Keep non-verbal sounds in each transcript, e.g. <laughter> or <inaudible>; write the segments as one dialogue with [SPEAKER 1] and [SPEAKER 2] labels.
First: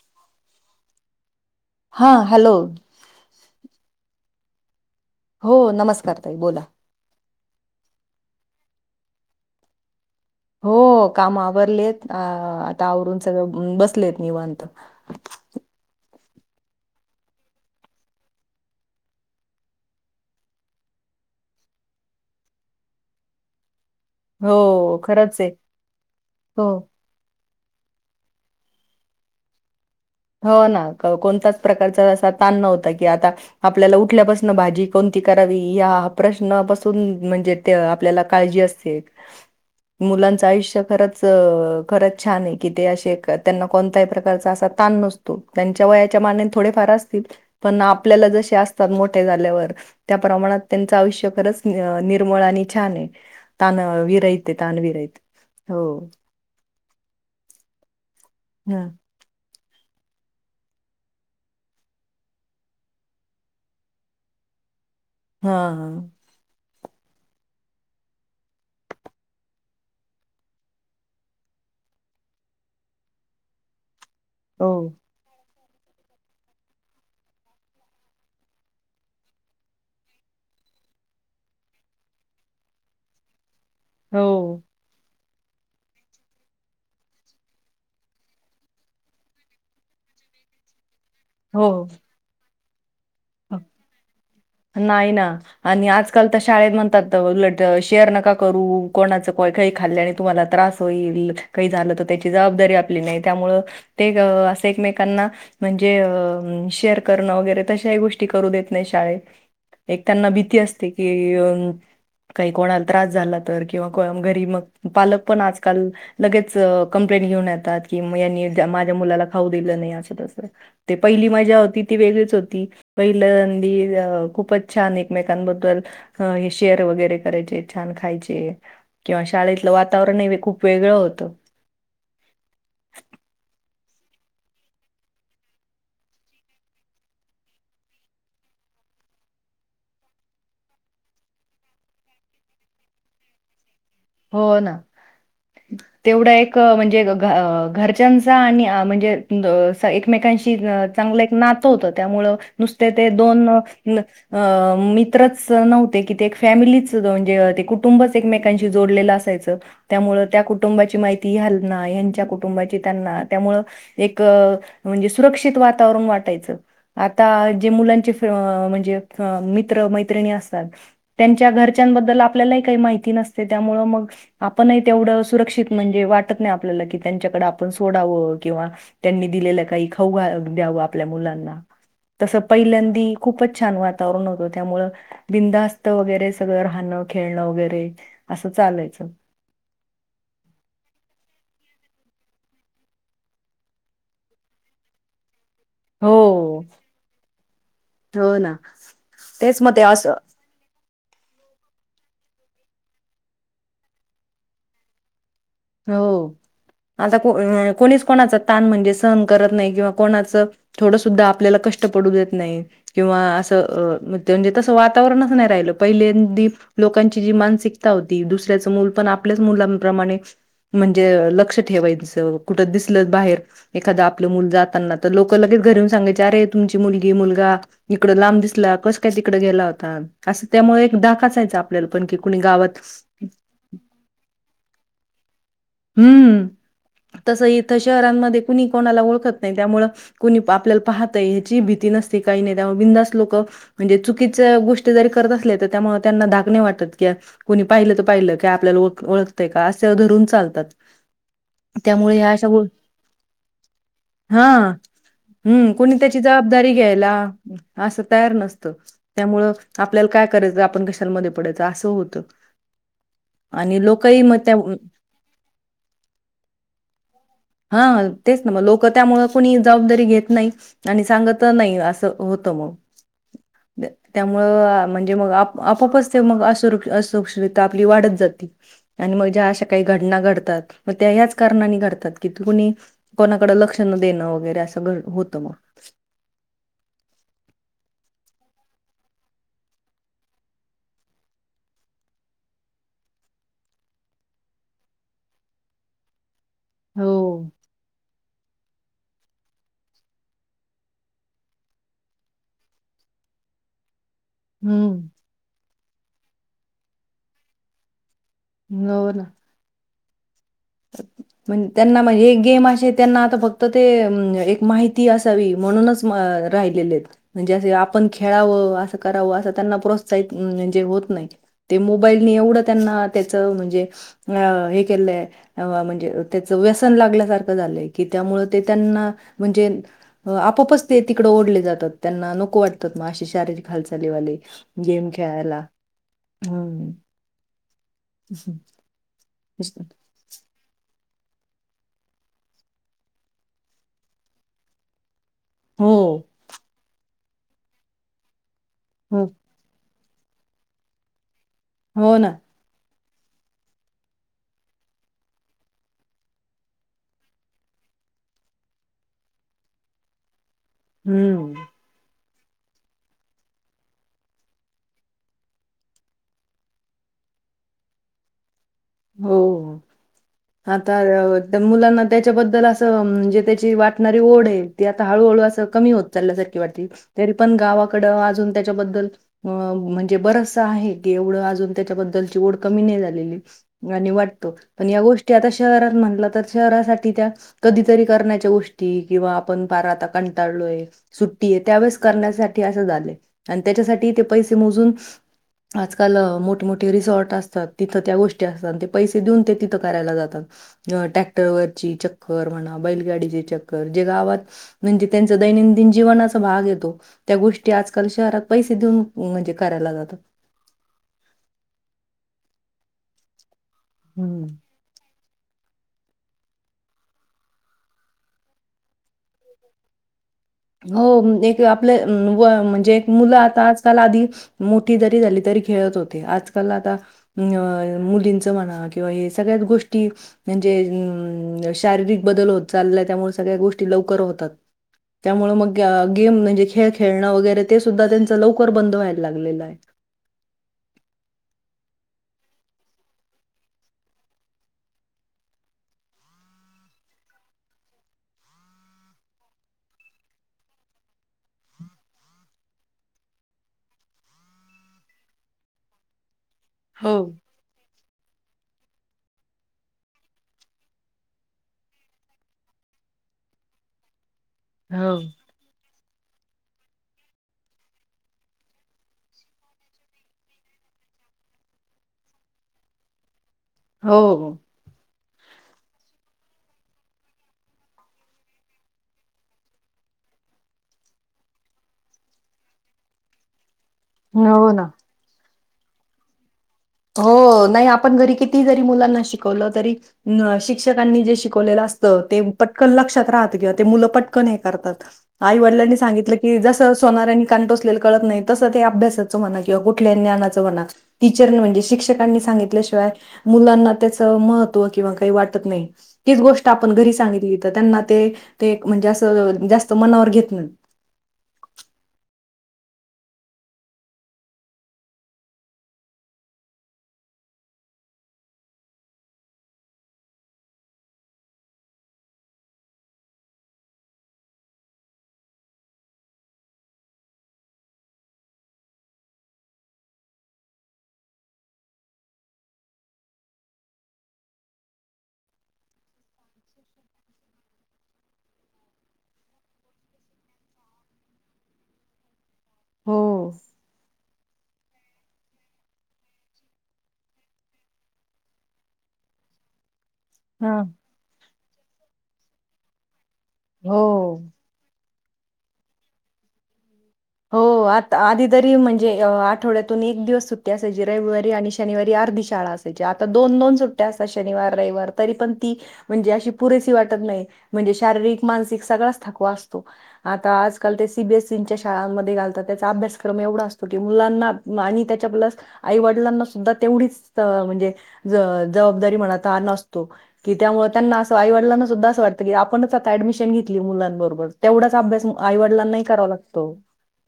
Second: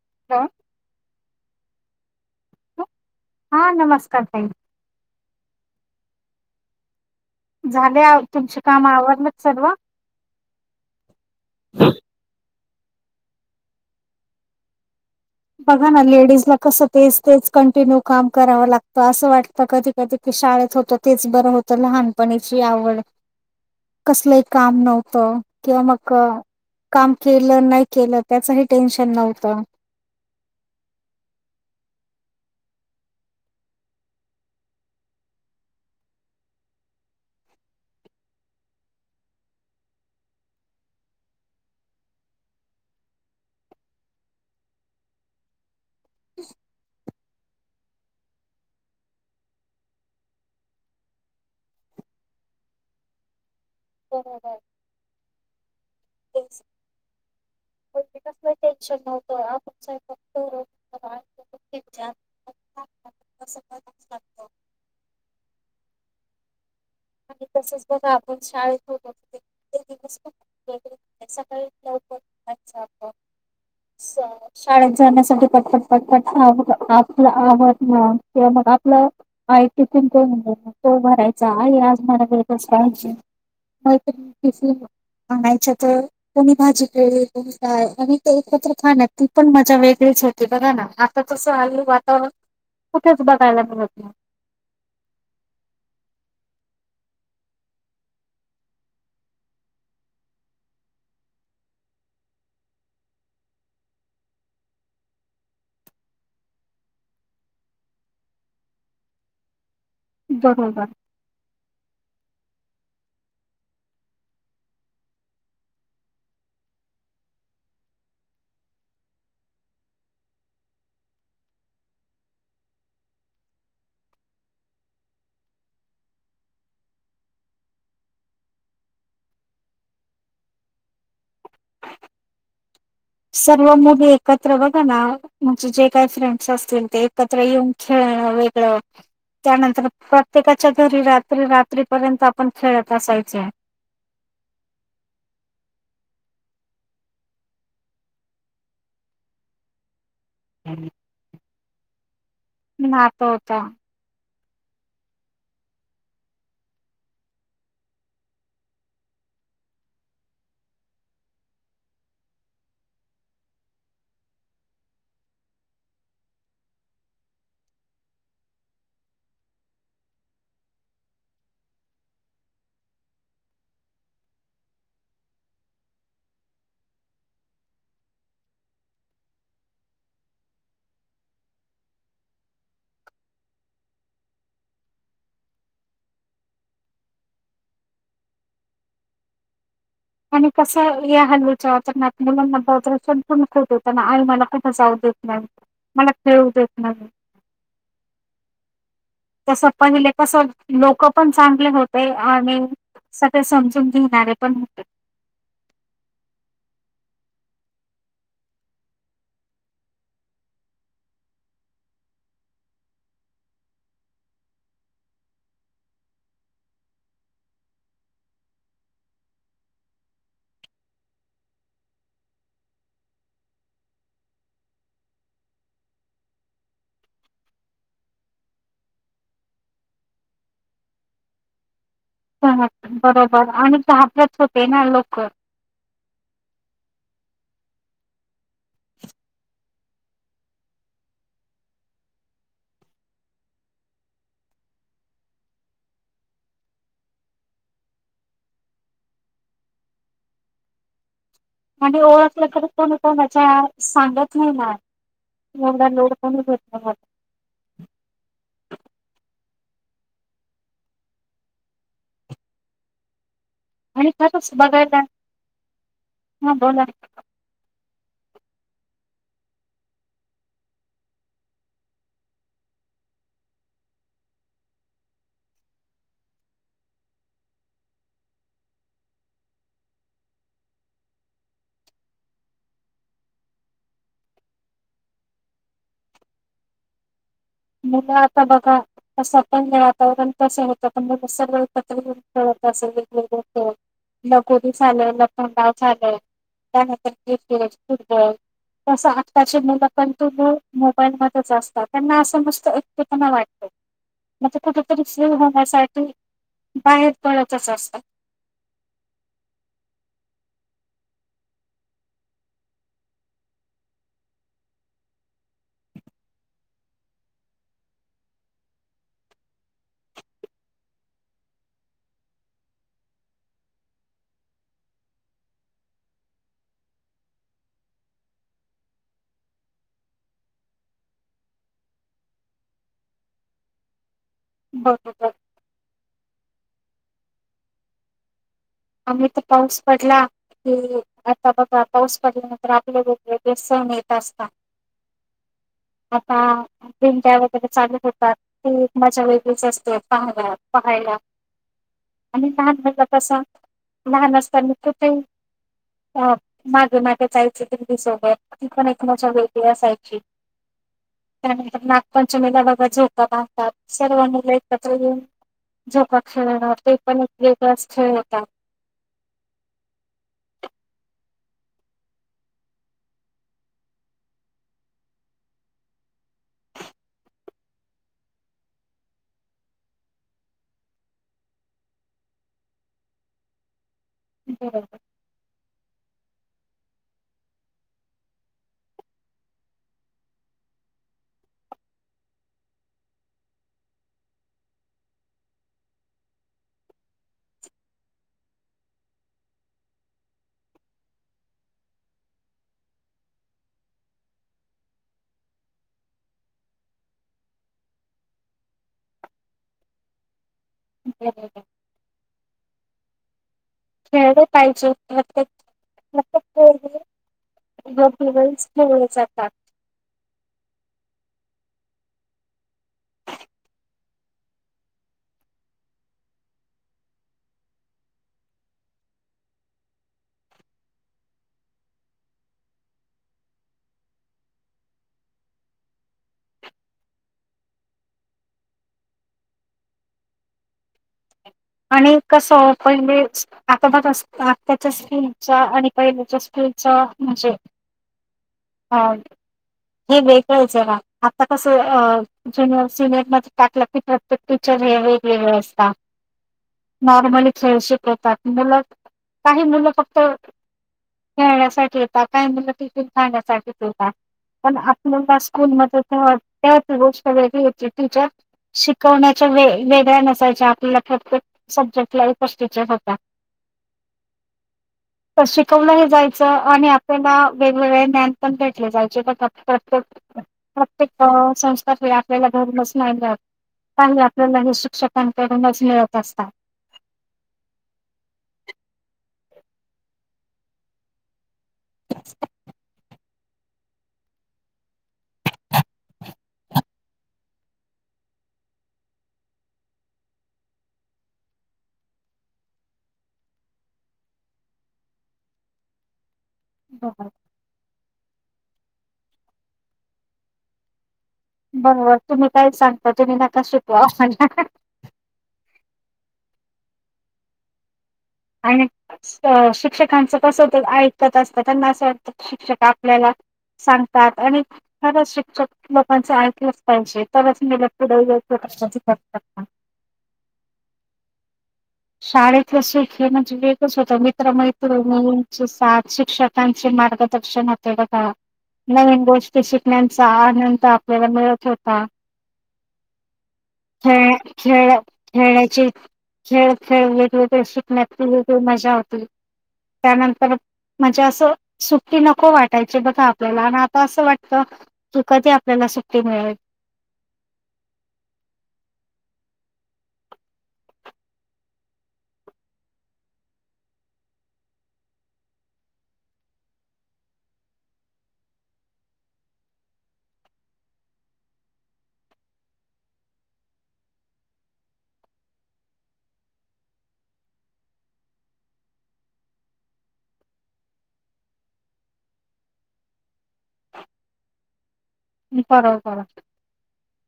[SPEAKER 1] <unintelligible>
[SPEAKER 2] हा हॅलो!
[SPEAKER 1] हा नमस्कार! ताई.
[SPEAKER 2] हो, नमस्कार ताई बोला.
[SPEAKER 1] झाले तुमचे काम आवरलतं सर्व?
[SPEAKER 2] हो, काम आवरलेत अ वरून सगळं बसलेत निवांत.
[SPEAKER 1] बघा ना लेडीजला कस ते तेच कंटिन्यू काम करावं लागतं, असं वाटत कधी कधी शाळेत होत तेच बरं होत, लहानपणीची आवड कसलही
[SPEAKER 2] हो
[SPEAKER 1] काम नव्हत,
[SPEAKER 2] खरंच आहे
[SPEAKER 1] किंवा मग
[SPEAKER 2] हो
[SPEAKER 1] काम के ल नाही केलं त्याचही टेन्शन नव्हतं.
[SPEAKER 2] हो ना, कोणताच प्रकारचा असा ताण नव्हता, कि आता आपल्याला उठल्यापासून भाजी कोणती करावी या प्रश्नापासुन म्हणजे ते आपल्याला काळजी असते. मुलांचं आयुष्य खरंच खरंच छान! आहे की ते असे त्यांना कोणत्याही प्रकारच अस ताण नसतो, त्यांच्या वयाच्या मानेने थोडे फार असतील. पण आपल्याला जसे असतात, मोठे झाल्यावर त्या प्रमाणात त्यांचं आयुष्य खरंच निर्मळ छान! आहे ताण विरहत
[SPEAKER 1] बरोबर
[SPEAKER 2] ताणविरहत हो.
[SPEAKER 1] <unintelligible> कस
[SPEAKER 2] हां,
[SPEAKER 1] टेन्शन नव्हतं आपण फक्त <unintelligible> <unintelligible>
[SPEAKER 2] हा हा.
[SPEAKER 1] आणि तसच बघा आपण शाळेततो <unintelligible> सकाळी
[SPEAKER 2] हो,
[SPEAKER 1] शाळेत जाण्यासाठी. पटपट पटपट <unintelligible> आपलं आवरन किंवा मग आपलं आय टिथून तो भरायचा आहे आज मला
[SPEAKER 2] हो,
[SPEAKER 1] <unintelligible> बांगायच्या तर कोणी भाजी केलीय आणि ते एकत्र खाण्यात ती मजा वेगळीच. छवती बघा ना आता तसं आलू
[SPEAKER 2] हो.
[SPEAKER 1] वातावरण कुठेच बघायला मिळत नाही.
[SPEAKER 2] नाही ना आणि आजकाल शाळेत म्हणतात उलट शेअर नका करू कोणाचं कय काही खाल्ले आणि तुम्हाला त्रास होईल. काय झाल त्याची जबदारी आपली नाही त्यामुळे ते अस एकमेकांना म्हणजे शेअर करणं वगैरे तशाही गोष्टी करू देत नाही शाळेत. एक त्यांना भीती
[SPEAKER 1] बरोबर.
[SPEAKER 2] असते की काही कोणाला त्रास झाला तर किंवा घरी मग पालक पण आजकाल लगेच कंप्लेन घेऊन येतात म यांनी माझ्या मुलाला खऊ दिल नाही असं तसं ती पहिली मज्जा होती ती वेग होती. पहिलं अंदी खूपच छान एकमेकांबद्दल हे शेअर वगैरे करायचे छान खायचे किंवा शाळेतलं वातावरण हे खूप वेगळं होतं.
[SPEAKER 1] <inaudible> सर्व मुली एकत्र बघ ना म्हणजे जे काही फ्रेंड्स असतील ते एकत्र येऊन खेळ हा वेगळं.. त्यानंतर प्रत्येकाच्या घरी रात्री रात्रीपर्यंत आपण खेळत असायचो.
[SPEAKER 2] हो ना. तेवढा एक म्हणजे घरच्यांचा आणि म्हणजे <unintelligible> मेकांशी चांगलं एक नातं होतं त्यामुळं नुसते ते
[SPEAKER 1] नातं
[SPEAKER 2] दोन अ
[SPEAKER 1] होतं
[SPEAKER 2] मित्रच नव्हते कि ते एक फॅमिलीच म्हणजे ते कुटुंबच एकमेकांशी ते जोडलेलं असायचं त्यामुळं त्या कुटुंबाची माहिती ह्यांना ह्यांच्या कुटुंबांची त्यांना त्यामुळं एक म्हणजे सुरक्षित वातावरण वाटायचं, आता जे मुलांचे अं म्हणजे मित्र मैत्रिणी असतात त्यांच्या घरच्यांबद्दल आपल्यालाही काही माहिती नस ते त्यामुळ मग आपणही तेवढं सुरक्षित म्हणजे वाटत नाही आपल्याला की त्यांच्याकडे आपण सोडावं किंवा त्यांनी दिलेलं काही खाऊ द्याव आपल्या मुलांना. तसं पहिल्यांदी खूपच छान वातावरण होतं त्यामुळं बिंदास्त वगैरे सगळं राहनं खेळणं वगैरे असं चालायचं.
[SPEAKER 1] आणि कसं <unintelligible> आई मला कुठं जाऊ देत नाही. मला
[SPEAKER 2] हो
[SPEAKER 1] खेळू देत नाही.
[SPEAKER 2] हो ना
[SPEAKER 1] तस
[SPEAKER 2] तेच मग ते
[SPEAKER 1] पहिले
[SPEAKER 2] असं
[SPEAKER 1] कस लोकं पण चांगले होते आणि सगळे समजून घेणारे पण होते.
[SPEAKER 2] हो. आता कोणीच कोणाच ताण म्हणजे सहन करत नाही किंवा कोणाचं थोडं सुद्धा आपल्याला क कष्ट पडू देत नाही किंवा असं म्हणजे तसं वातावरणच नाही राहिलं पहिलेंदीप लोकांची जी मानसिकता होती दुसऱ्याच मुल पण आपल्याच मुलांप्रमाणे म्हणजे लक्ष ठेवायचं कुठ दिसलं बाहेर एखाद आपलं मुल जाताना तर लोकं लगे घरी येऊन सांगायची अरे तुमची मुलगी मुलगा इकड लांब दिसला कस काय तिकडं गेला होता अस ते त्यामुळं एक धाक असायचा. आपल्याला पण की कुणी गावात
[SPEAKER 1] बरोबर आणि घाबरत होते ना लोकं.
[SPEAKER 2] हम्म. तस इथं शहरांमध्ये कुणी कोणाला ओळखत नाही त्यामुळं कुणी आपल्याला पाहतंय ह्याची भीती नसते काही नं त्यामुळं बिनधास्त लोकं म्हणजे चुकिच्या गोष्टी जरी करत असल्या तरी त्यामुळं त्यांना धाक नाही वाटत. क्या कुणी पाहिलं तर पाहिलं का आपल्यालाओ ओळतंय का असे धरून चालतात.
[SPEAKER 1] आणि
[SPEAKER 2] त्यामुळे ह्या
[SPEAKER 1] ओळखलं
[SPEAKER 2] अशा गो
[SPEAKER 1] तर कोणी कोणाच्या सांगत
[SPEAKER 2] हा
[SPEAKER 1] नाही ना.
[SPEAKER 2] हम्म
[SPEAKER 1] एवढा
[SPEAKER 2] कोणी
[SPEAKER 1] लोड
[SPEAKER 2] त्याची
[SPEAKER 1] घेत
[SPEAKER 2] जबाबदारी
[SPEAKER 1] नाही
[SPEAKER 2] घ्यायला असं तयार नसतं त्यामुळं आपल्याला काय करायचं आपण कशाला मध्ये पडायचं असं होतं. आणि लोकही म
[SPEAKER 1] खरंच
[SPEAKER 2] त्या
[SPEAKER 1] बघायला हा बोला.
[SPEAKER 2] हां तेच ना मग लोक त्यामुळं कोणी जबाबदारी घेत नाही आणि सांगत नाही असं होतं म. <inaudible> त्यामुळं म्हणजे मग आप आपोपच ते मग <unintelligible> सुरक्षितताआपली वाढत जाते. ती, आणि म ज्या अशा काही घडना घडतात मग त्या ह्याच कारणानी घडतात. तिथं कुणी कोणाकड लक्ष न देणं वगैरे असं घ होत म.
[SPEAKER 1] <inaudible> मुलं आता बघा <unintelligible> वातावरण <unintelligible> <unintelligible> लगोरी झालं, लपंडाव झालं.
[SPEAKER 2] हो
[SPEAKER 1] <unintelligible> तस आत्ताचे मुलं पंतु मो मोबाईल मधेच असतात त्यांना असं.
[SPEAKER 2] हम्म
[SPEAKER 1] <unintelligible> ते बाहेर पडायाच च असत.
[SPEAKER 2] नोन. त्यांना म्हणजे एक गेम अशीए त्यांना आता फक्त ते एक माहिती असावी. म्हणूनच म राहिलेत म्हणजे अस आपण खेळावं असं करावं अस त्यांना प्रोसहित जे होत नाही, ते मोबाईलनी एवढ त्यांना त्याच म्हणजे हे केलंय म्हणजे त्याच व्यसन लागल्यासारखं झालंय की त्यामुळे ते त्यांना म्हणजे आ आपोपच ते तिकडे ओढले जातात त्यांना नको वाटतात मग अशी शारीरिक हालचाली वाले. गेम
[SPEAKER 1] बरोबर
[SPEAKER 2] खेळायला, हम्म. <inaudible>
[SPEAKER 1] आम्ही तर पाऊस पडला की आता बघा पाऊस पडल्यानंतर आपले वेगवेगळे सण येत असतात.
[SPEAKER 2] हो
[SPEAKER 1] आता <unintelligible> वगैरे चालू होतात ती मजा
[SPEAKER 2] हो
[SPEAKER 1] वेगळीच असते. पहा पहा पहायला
[SPEAKER 2] हो ना
[SPEAKER 1] आणि काय म्हटलं तस लहान असताना तु ते अ मागे मागे जायची ती सोबत ती पण एक मोज्या वेगळी असायची.
[SPEAKER 2] हम्म.
[SPEAKER 1] पंचमीला बघा झोका बांधतात सर्व मुलं एकत्र येऊन. झोखा खेळणार ते पण एक वेगळाच खेळ होता.
[SPEAKER 2] हो. आता मुलांना त्याच्याबद्दल असं म्हणजे त्याची वाटणारी ओढ आहे ती आता हळू खोल वासात कमी होत चाल्या वाटती तरी पण गवा कड आजून त्याच्या बद्दल अ म्हणजे बरस आहे की एवढं अजून त्याच्याबद्दलची ओढ कमी नाही झालेली. आणि वाटतो
[SPEAKER 1] खेळले
[SPEAKER 2] पण या गोष्टी आता शहरात म्हटला तर शहरा साठी त्या कधीतरी करण्या च्या गोष्टी किंवा आपण पार कंटालोय सुट्टी <unintelligible> त्यावेळेस करण्यासाठी असं झालं आणि त्याच्यासाठी ते पैसे मोजून आजकाल मोठेमोठे रिसॉर्ट असतात तिथं त्या गोष्टी असतात, पैसे देऊन ते तिथ करायला जातात, टॅक्टर वरचे चक्कर म्हणा बैलगाडीची चक्कर, जे गावात म्हणजे त्यांच दैनंदिन जीवनाचा भाग हाय तो त्या गोष्टी आजकाल शहरात पैसे देऊन म्हणजे करायला जातात.
[SPEAKER 1] बरोबर. खेळलं
[SPEAKER 2] हं.
[SPEAKER 1] पाहिजे, प्रत्येक <unintelligible> <unintelligible>
[SPEAKER 2] हो एक आपलं म्हणजे एक मुलं आता आजकाल आधी मोठी जरी झाली तरी ते खेळत होते आज-काल आत्ता न मुलींचं म्हणा सगळ्याच गोष्टी म्हणजे शारीरिक बदल होत चालाय त्यामुळे सगळ्या गोष्टी लवकर होतात.
[SPEAKER 1] <inaudible>
[SPEAKER 2] त्यामु मग गेम म्हणजे खेळ खेळणं वगैरे ते सुद्धा त्यांचा लवकर बंद व्हायला लागलेलं आहे
[SPEAKER 1] <inaudible> आणि कस पहिले आतार आताच्या स्चा आणि पहिलेच्या स् म्हणजे हा हे वेगळंच आता कस जुर सिनियर मध्ये टाकलं कीेच वे
[SPEAKER 2] हो.
[SPEAKER 1] नॉर्म खेळ येतात मुलं काही मुलं फक्त खेळण्यासाठी येत काय मुलं टििकून खाण्यासाठीच येतता पण
[SPEAKER 2] हो
[SPEAKER 1] आपल्याक म त्यावर गोष्ट वेगळी होती तिच्या शिकवण्याच्या वे वेगळ्या नसायच्या आपल्याला ख सब्जेक्ट ला फस टीचर्स होता
[SPEAKER 2] हो
[SPEAKER 1] तर शिकवलं जायचं आणि आपल्याला वेगवेगळे ज्ान पण भेटले जायचे प्रत्ये प्रत्येक संस्थाले आपल्याला घर बसणार काही आपल्याला
[SPEAKER 2] हो
[SPEAKER 1] हे
[SPEAKER 2] ना
[SPEAKER 1] शिक्षकांकडूनच मिळत असतात
[SPEAKER 2] हो नाही आपण घरी किती जरी मुलांना शिकवलं तरी शिक्षकांनी जे शिक वले असत ते पटकन लक्षात राहत किंवा ते मुलं पटकन हे करतात. आई वडलांनी सांगितल कि जसं सोनारानी कान टोचलेल कळतं नाही त तसं ते अभ्यासाचं म्हणा किंवा कुठल्याही ज्ञानाच म्हणा टीचर नी म्हंजे शिक्षकांनी सांगितल्याशिवाय मुलांना त्याच महत्त्व किंवा काही वाटत नाही तीच गोष्ट आपण घरी
[SPEAKER 1] बरोबर
[SPEAKER 2] सांगितली त त्यांना ते ते म्हणजे अस जास्त मनावर घेत नाहीत.
[SPEAKER 1] बरोबर तुम्ही काय सांगता तुम्ही नका शिकवा आम्हाला आणि स अ शिक्षकांच कसं ते ऐकतात असतात त्यांना, असं वाटतं शिक्षक आपल्याला सांगतात, आणि खर शिक्षक लोकांचे ऐकलच पाहिजे तरच मुल पुढे येऊ <unintelligible> शाळेतल सुख हे म्हणजे वेगळंच होत मित्रं-मैत्रिणींची साथ शिक्षकांचे मार्गदर्शक <unintelligible> नवीन गोष्टी शिकण्यांचा आनंद आपल्याला मिळत होता.
[SPEAKER 2] हो.
[SPEAKER 1] खेळ खेळ खेळ्याचे खेळ खेळले ते शिकण्यात ति वेगळी मजा होती त्यानंतर
[SPEAKER 2] हा
[SPEAKER 1] म्हणजे अस सुट्टी नको वाटायची बघा त्याला आणि आता असं
[SPEAKER 2] हो.
[SPEAKER 1] वाटतं की कधी आपल्याला सुट्टी मिळेल?
[SPEAKER 2] हो आता अ आधी तरी म्हणजे आठवड्यातून एक दिवस सुट्टी असायची रविवारी आणि शनिवारी अर्धी शाळा असायची आणि आता दोन दोन सुट्टया असतात, शनिवार रविवार तरी पण ती म्हंजे अशी पुरेसी वाटत ना नाही म्हणजे शारीरिक मानसिक सगळाच थकवा असतो. आता आजकाल ते सी बी एस सीं च्या शा शाळांमध्ये घातलात त्याचा अभ्यासक्रम एवढा असतो कि मुलांना आणि त्यांच्या प्लस आई वडलांना सुद्धा एवढीच त अ म्हणजे ज जवाबदारी म्हणा तान असतो कि त्यामुळें असं आई वडिलांना सूद्धा अस वाटत की आपणच आता ऍडमिशन घेतली मुलांबरोबर तेवढाच अभ्यास आईवडिलांनाही
[SPEAKER 1] बरोबर
[SPEAKER 2] करावा लागतो.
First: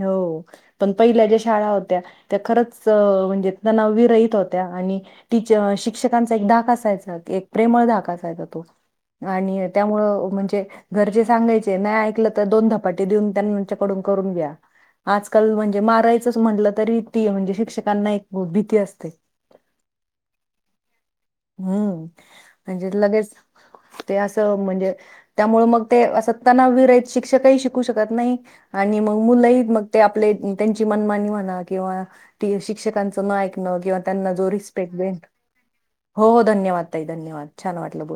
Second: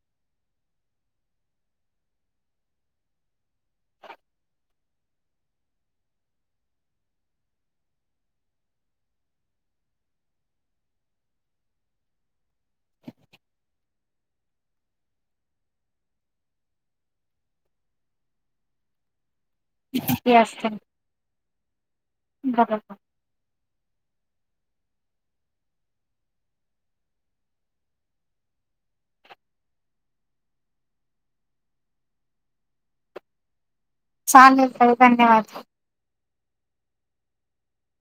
[SPEAKER 2] हो पण पहिल्या ज्या शाळां होत्या त्या खरंच अ म्हणजे तनाव विरहित होत्या. आणि टीच शिक्षकांचा एक धाक असायचा, एक प्रेमळ धाक असायचा तो. आणि त्यामुळं म्हणजे घरचे सांगायचे नाही ऐकल तर, दोन धपाटे देऊन त्यांच्या पडून करून घ्या आजकाल म्हणजे मारायचच म्हटलं तरी, ती म्हणजे शिक्षकांना एक भीती असते.
[SPEAKER 1] हे असतं
[SPEAKER 2] हम्म् म्हणजे
[SPEAKER 1] बरोबर
[SPEAKER 2] लगेच ते अस त म्हणजे त्यामुळे मग ते अस तनाव विरहित शिक्षकही शिकू शकत नाही आणि मग मुलंही मग ते आपले त्यांची मनमानी म्हणा किंवा ते शिक्षकांच न एकन किंवा त्यांना जो
[SPEAKER 1] चालेल ताई
[SPEAKER 2] रिसपेक्ट
[SPEAKER 1] धन्यवाद.
[SPEAKER 2] धन्यवाद ताई धन्यवाद छान वाट बोलून